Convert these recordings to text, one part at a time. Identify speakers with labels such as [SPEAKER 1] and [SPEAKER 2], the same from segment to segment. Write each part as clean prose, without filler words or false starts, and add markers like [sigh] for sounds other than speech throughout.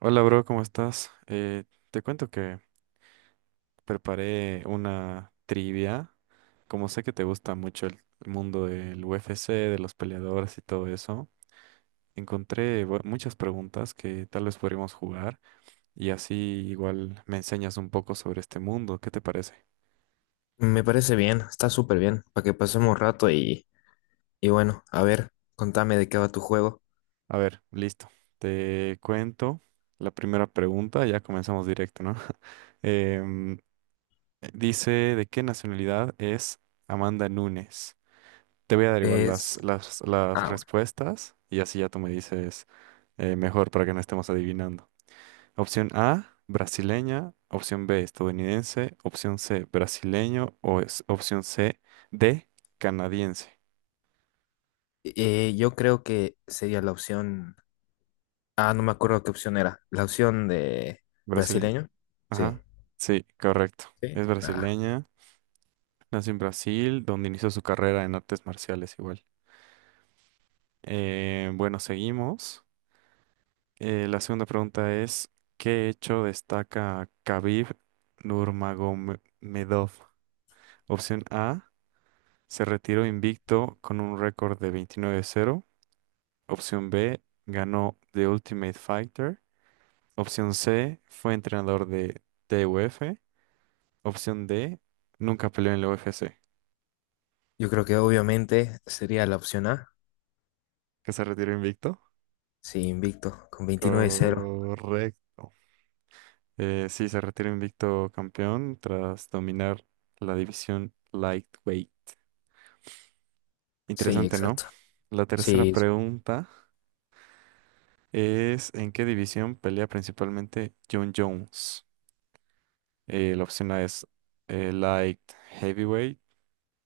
[SPEAKER 1] Hola, bro, ¿cómo estás? Te cuento que preparé una trivia. Como sé que te gusta mucho el mundo del UFC, de los peleadores y todo eso, encontré muchas preguntas que tal vez podríamos jugar y así igual me enseñas un poco sobre este mundo. ¿Qué te parece?
[SPEAKER 2] Me parece bien, está súper bien, para que pasemos rato y, a ver, contame de qué va tu juego.
[SPEAKER 1] A ver, listo. Te cuento la primera pregunta. Ya comenzamos directo, ¿no? [laughs] Em, Dice, ¿de qué nacionalidad es Amanda Nunes? Te voy a dar igual las,
[SPEAKER 2] Es...
[SPEAKER 1] las, las
[SPEAKER 2] Ah, bueno.
[SPEAKER 1] respuestas y así ya tú me dices mejor para que no estemos adivinando. Opción A, brasileña. Opción B, estadounidense. Opción C, brasileño. O es- opción C, D, canadiense.
[SPEAKER 2] Yo creo que sería la opción... Ah, no me acuerdo qué opción era. La opción de
[SPEAKER 1] Brasileña.
[SPEAKER 2] brasileño. Sí.
[SPEAKER 1] Ajá. Sí, correcto.
[SPEAKER 2] Sí.
[SPEAKER 1] Es
[SPEAKER 2] Ah,
[SPEAKER 1] brasileña. Nació en Brasil, donde inició su carrera en artes marciales igual. Bueno, seguimos. La segunda pregunta es, ¿qué hecho destaca Khabib Nurmagomedov? Opción A, se retiró invicto con un récord de 29-0. Opción B, ganó The Ultimate Fighter. Opción C, fue entrenador de TUF. Opción D, nunca peleó en la UFC.
[SPEAKER 2] yo creo que obviamente sería la opción A.
[SPEAKER 1] ¿Que se retiró invicto?
[SPEAKER 2] Sí, invicto, con veintinueve cero.
[SPEAKER 1] Correcto. Sí, se retiró invicto campeón tras dominar la división lightweight.
[SPEAKER 2] Sí,
[SPEAKER 1] Interesante, ¿no?
[SPEAKER 2] exacto.
[SPEAKER 1] La tercera
[SPEAKER 2] Sí,
[SPEAKER 1] pregunta es, ¿en qué división pelea principalmente John Jones? La opción A es light heavyweight,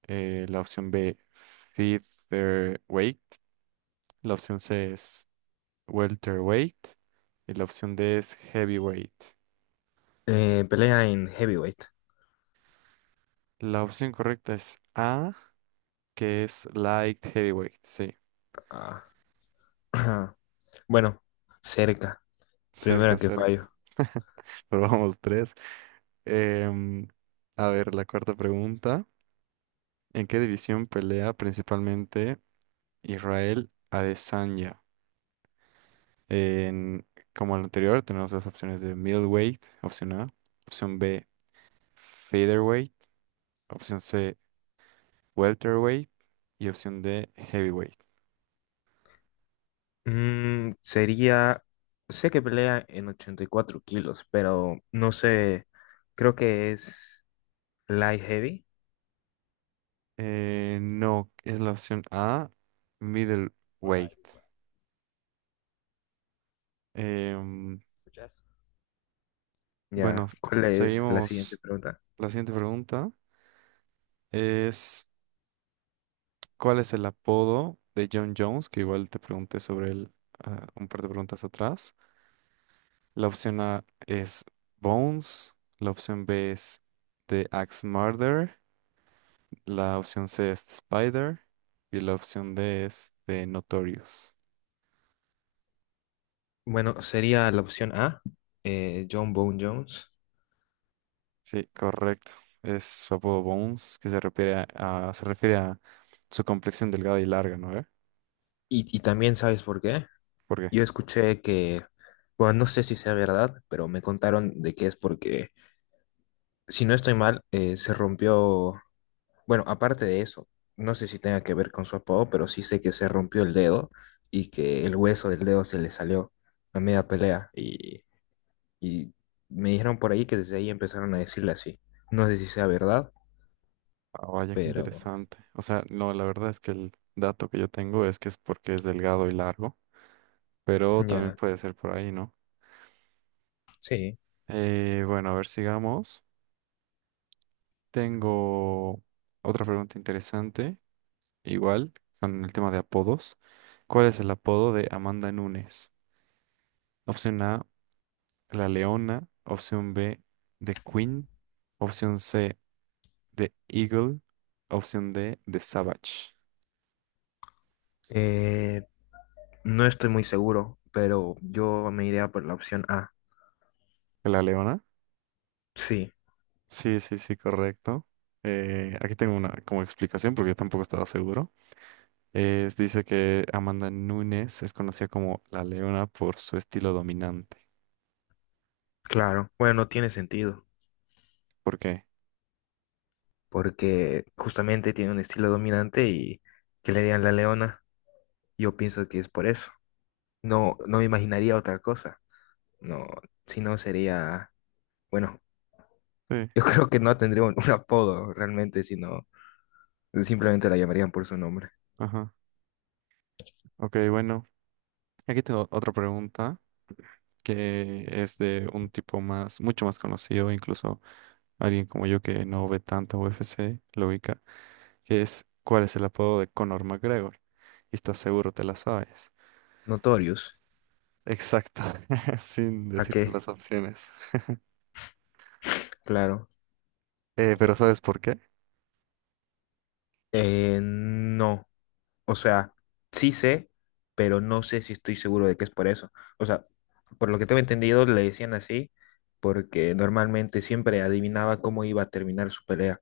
[SPEAKER 1] la opción B featherweight, la opción C es welterweight y la opción D es heavyweight.
[SPEAKER 2] pelea en heavyweight.
[SPEAKER 1] La opción correcta es A, que es light heavyweight, sí,
[SPEAKER 2] Ah, [clears throat] bueno, cerca.
[SPEAKER 1] cerca,
[SPEAKER 2] Primera que
[SPEAKER 1] cerca.
[SPEAKER 2] fallo.
[SPEAKER 1] [laughs] Pero vamos, tres. Em, a ver, la cuarta pregunta. ¿En qué división pelea principalmente Israel Adesanya? En, como el anterior, tenemos las opciones de middleweight, opción A, opción B, featherweight, opción C, welterweight y opción D, heavyweight.
[SPEAKER 2] Mm, sería, sé que pelea en 84 kilos, pero no sé, creo que es light heavy.
[SPEAKER 1] No, es la opción A,
[SPEAKER 2] Hola,
[SPEAKER 1] middleweight.
[SPEAKER 2] Eduardo.
[SPEAKER 1] Em,
[SPEAKER 2] ¿Escuchas?
[SPEAKER 1] bueno,
[SPEAKER 2] Ya, ¿cuál es la siguiente
[SPEAKER 1] seguimos.
[SPEAKER 2] pregunta?
[SPEAKER 1] La siguiente pregunta es... ¿Cuál es el apodo de John Jones? Que igual te pregunté sobre él un par de preguntas atrás. La opción A es Bones. La opción B es The Axe Murder. La opción C es The Spider. Y la opción D es The Notorious.
[SPEAKER 2] Bueno, sería la opción A, John Bone Jones.
[SPEAKER 1] Sí, correcto. Es su apodo Bones, que se refiere a su complexión delgada y larga, ¿no? ¿Eh?
[SPEAKER 2] Y también, ¿sabes por qué?
[SPEAKER 1] ¿Por qué?
[SPEAKER 2] Yo escuché que, bueno, no sé si sea verdad, pero me contaron de que es porque, si no estoy mal, se rompió. Bueno, aparte de eso, no sé si tenga que ver con su apodo, pero sí sé que se rompió el dedo y que el hueso del dedo se le salió a media pelea. Y me dijeron por ahí que desde ahí empezaron a decirle así. No sé si sea verdad,
[SPEAKER 1] Ah, vaya, qué
[SPEAKER 2] pero
[SPEAKER 1] interesante. O sea, no, la verdad es que el dato que yo tengo es que es porque es delgado y largo. Pero
[SPEAKER 2] [laughs]
[SPEAKER 1] también
[SPEAKER 2] ya,
[SPEAKER 1] puede ser por ahí, ¿no?
[SPEAKER 2] sí.
[SPEAKER 1] Bueno, a ver, sigamos. Tengo otra pregunta interesante, igual, con el tema de apodos. ¿Cuál es el apodo de Amanda Nunes? Opción A, La Leona. Opción B, The Queen. Opción C, The Eagle. Opción D, The Savage.
[SPEAKER 2] Eh, no estoy muy seguro, pero yo me iría por la opción A.
[SPEAKER 1] ¿La Leona?
[SPEAKER 2] Sí,
[SPEAKER 1] Sí, sí, sí, correcto. Aquí tengo una como explicación porque yo tampoco estaba seguro. Dice que Amanda Nunes es conocida como la leona por su estilo dominante.
[SPEAKER 2] claro. Bueno, no tiene sentido,
[SPEAKER 1] ¿Por qué?
[SPEAKER 2] porque justamente tiene un estilo dominante y que le digan la leona. Yo pienso que es por eso. No, no me imaginaría otra cosa. No, si no sería, bueno,
[SPEAKER 1] Sí.
[SPEAKER 2] [laughs] yo creo que no tendría un apodo realmente, sino simplemente la llamarían por su nombre.
[SPEAKER 1] Ajá. Ok, bueno. Aquí tengo otra pregunta que es de un tipo más, mucho más conocido, incluso alguien como yo que no ve tanto UFC, lo ubica, que es ¿cuál es el apodo de Conor McGregor? Y estás seguro te la sabes.
[SPEAKER 2] Notorious.
[SPEAKER 1] Exacto, [laughs] sin
[SPEAKER 2] ¿Para
[SPEAKER 1] decirte
[SPEAKER 2] qué?
[SPEAKER 1] las opciones.
[SPEAKER 2] Claro.
[SPEAKER 1] Pero ¿sabes por qué?
[SPEAKER 2] No. O sea, sí sé, pero no sé si estoy seguro de que es por eso. O sea, por lo que tengo entendido, le decían así porque normalmente siempre adivinaba cómo iba a terminar su pelea.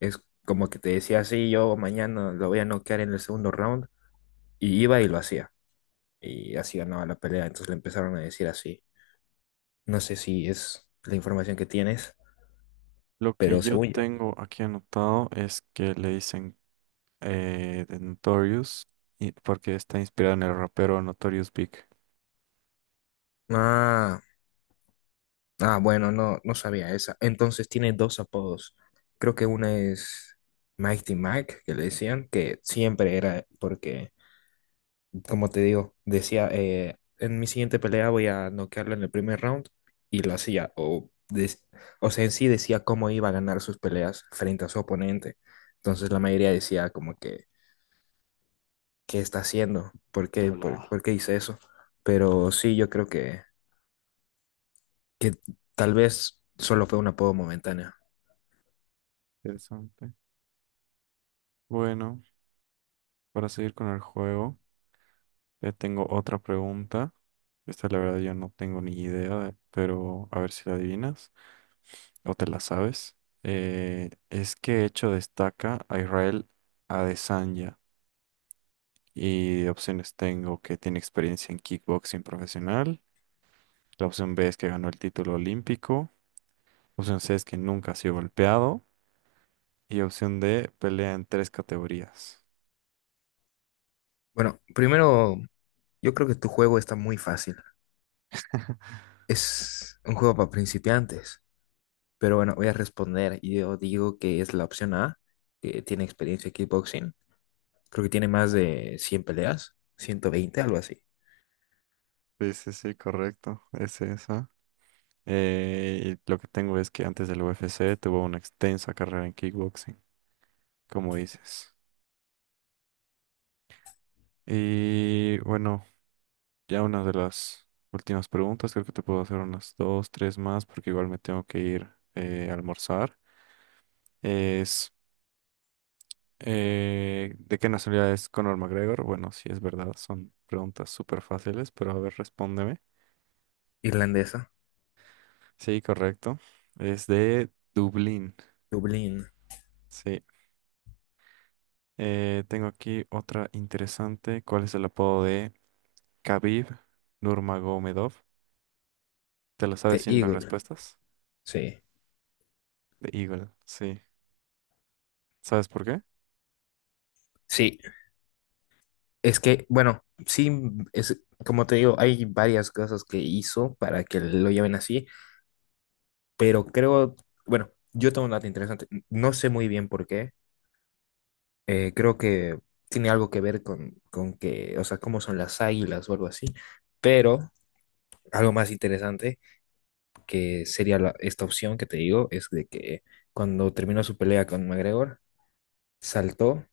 [SPEAKER 2] Es como que te decía, sí, yo mañana lo voy a noquear en el segundo round y iba y lo hacía. Y así ganaba la pelea, entonces le empezaron a decir así. No sé si es la información que tienes,
[SPEAKER 1] Lo que
[SPEAKER 2] pero
[SPEAKER 1] yo
[SPEAKER 2] según yo.
[SPEAKER 1] tengo aquí anotado es que le dicen de Notorious, porque está inspirado en el rapero Notorious Big.
[SPEAKER 2] Ah, ah, bueno, no sabía esa. Entonces tiene dos apodos. Creo que una es Mighty Mike, que le decían, que siempre era porque, como te digo, decía, en mi siguiente pelea voy a noquearlo en el primer round y lo hacía. O, o sea, en sí decía cómo iba a ganar sus peleas frente a su oponente. Entonces la mayoría decía como que qué está haciendo, por qué, no, por, no, por qué hice eso. Pero sí, yo creo que tal vez solo fue un apodo momentáneo.
[SPEAKER 1] Interesante. Bueno, para seguir con el juego, ya tengo otra pregunta. Esta la verdad yo no tengo ni idea, pero a ver si la adivinas o te la sabes. Es que hecho destaca a Israel Adesanya. Y opciones tengo que tiene experiencia en kickboxing profesional. La opción B es que ganó el título olímpico. La Opción C es que nunca ha sido golpeado. Y opción D, pelea en tres categorías.
[SPEAKER 2] Bueno, primero, yo creo que tu juego está muy fácil. Es un juego para principiantes. Pero bueno, voy a responder. Y Yo digo que es la opción A, que tiene experiencia en kickboxing. Creo que tiene más de 100 peleas, 120, algo así.
[SPEAKER 1] Sí, sí, sí, correcto. Es esa. Y lo que tengo es que antes del UFC tuvo una extensa carrera en kickboxing, como dices. Y bueno, ya una de las últimas preguntas, creo que te puedo hacer unas dos, tres más, porque igual me tengo que ir a almorzar. Es, ¿De qué nacionalidad es Conor McGregor? Bueno, sí es verdad, son preguntas súper fáciles, pero a ver, respóndeme.
[SPEAKER 2] Irlandesa,
[SPEAKER 1] Sí, correcto. Es de Dublín.
[SPEAKER 2] Dublín,
[SPEAKER 1] Sí. Tengo aquí otra interesante. ¿Cuál es el apodo de Khabib Nurmagomedov? ¿Te la sabes
[SPEAKER 2] The
[SPEAKER 1] sin las
[SPEAKER 2] Eagle.
[SPEAKER 1] respuestas?
[SPEAKER 2] Sí.
[SPEAKER 1] De Eagle. Sí. ¿Sabes por qué?
[SPEAKER 2] Sí, es que, bueno, sí, es, como te digo, hay varias cosas que hizo para que lo lleven así, pero creo, bueno, yo tengo un dato interesante, no sé muy bien por qué, creo que tiene algo que ver con que, o sea, cómo son las águilas o algo así, pero algo más interesante que sería esta opción que te digo es de que cuando terminó su pelea con McGregor, saltó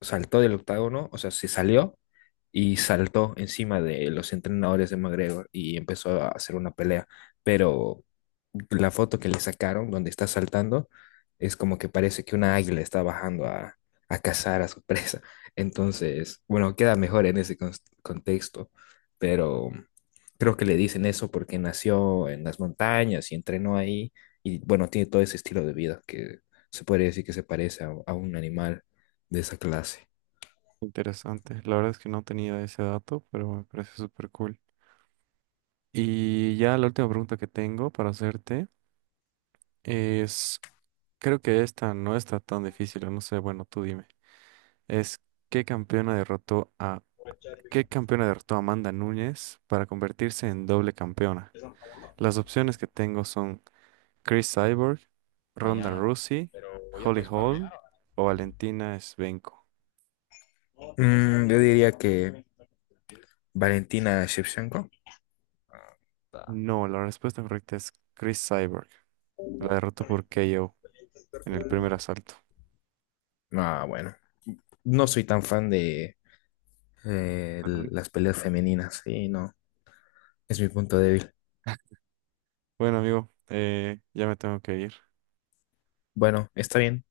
[SPEAKER 2] saltó del octágono, o sea, se salió y saltó encima de los entrenadores de McGregor y empezó a hacer una pelea. Pero la foto que le sacaron, donde está saltando, es como que parece que una águila está bajando a cazar a su [laughs] presa. Entonces, bueno, queda mejor en ese contexto, pero creo que le dicen eso porque nació en las montañas y entrenó ahí y bueno, tiene todo ese estilo de vida que se puede decir que se parece a un animal de esa clase.
[SPEAKER 1] Interesante. La verdad es que no tenía ese dato, pero me parece súper cool. Y ya la última pregunta que tengo para hacerte es, creo que esta no está tan difícil, o no sé, bueno, tú dime. Es, ¿qué campeona derrotó a ¿Qué campeona derrotó a Amanda Núñez para convertirse en doble campeona? Las opciones que tengo son Chris Cyborg, Ronda Rousey, Holly Holm o Valentina Shevchenko.
[SPEAKER 2] Mm, yo diría que Valentina Shevchenko.
[SPEAKER 1] No, la respuesta correcta es Chris Cyborg. La derrotó por KO en el primer asalto.
[SPEAKER 2] Ah, bueno. No soy tan fan de
[SPEAKER 1] ¿A Nunes?
[SPEAKER 2] las peleas femeninas. Sí, no. Es mi punto débil.
[SPEAKER 1] Bueno, amigo, ya me tengo que ir.
[SPEAKER 2] Bueno, está bien.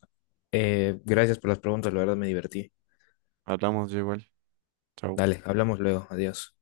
[SPEAKER 2] Gracias por las preguntas. La verdad me divertí.
[SPEAKER 1] Hablamos yo igual. Chao.
[SPEAKER 2] Dale, hablamos luego. Adiós.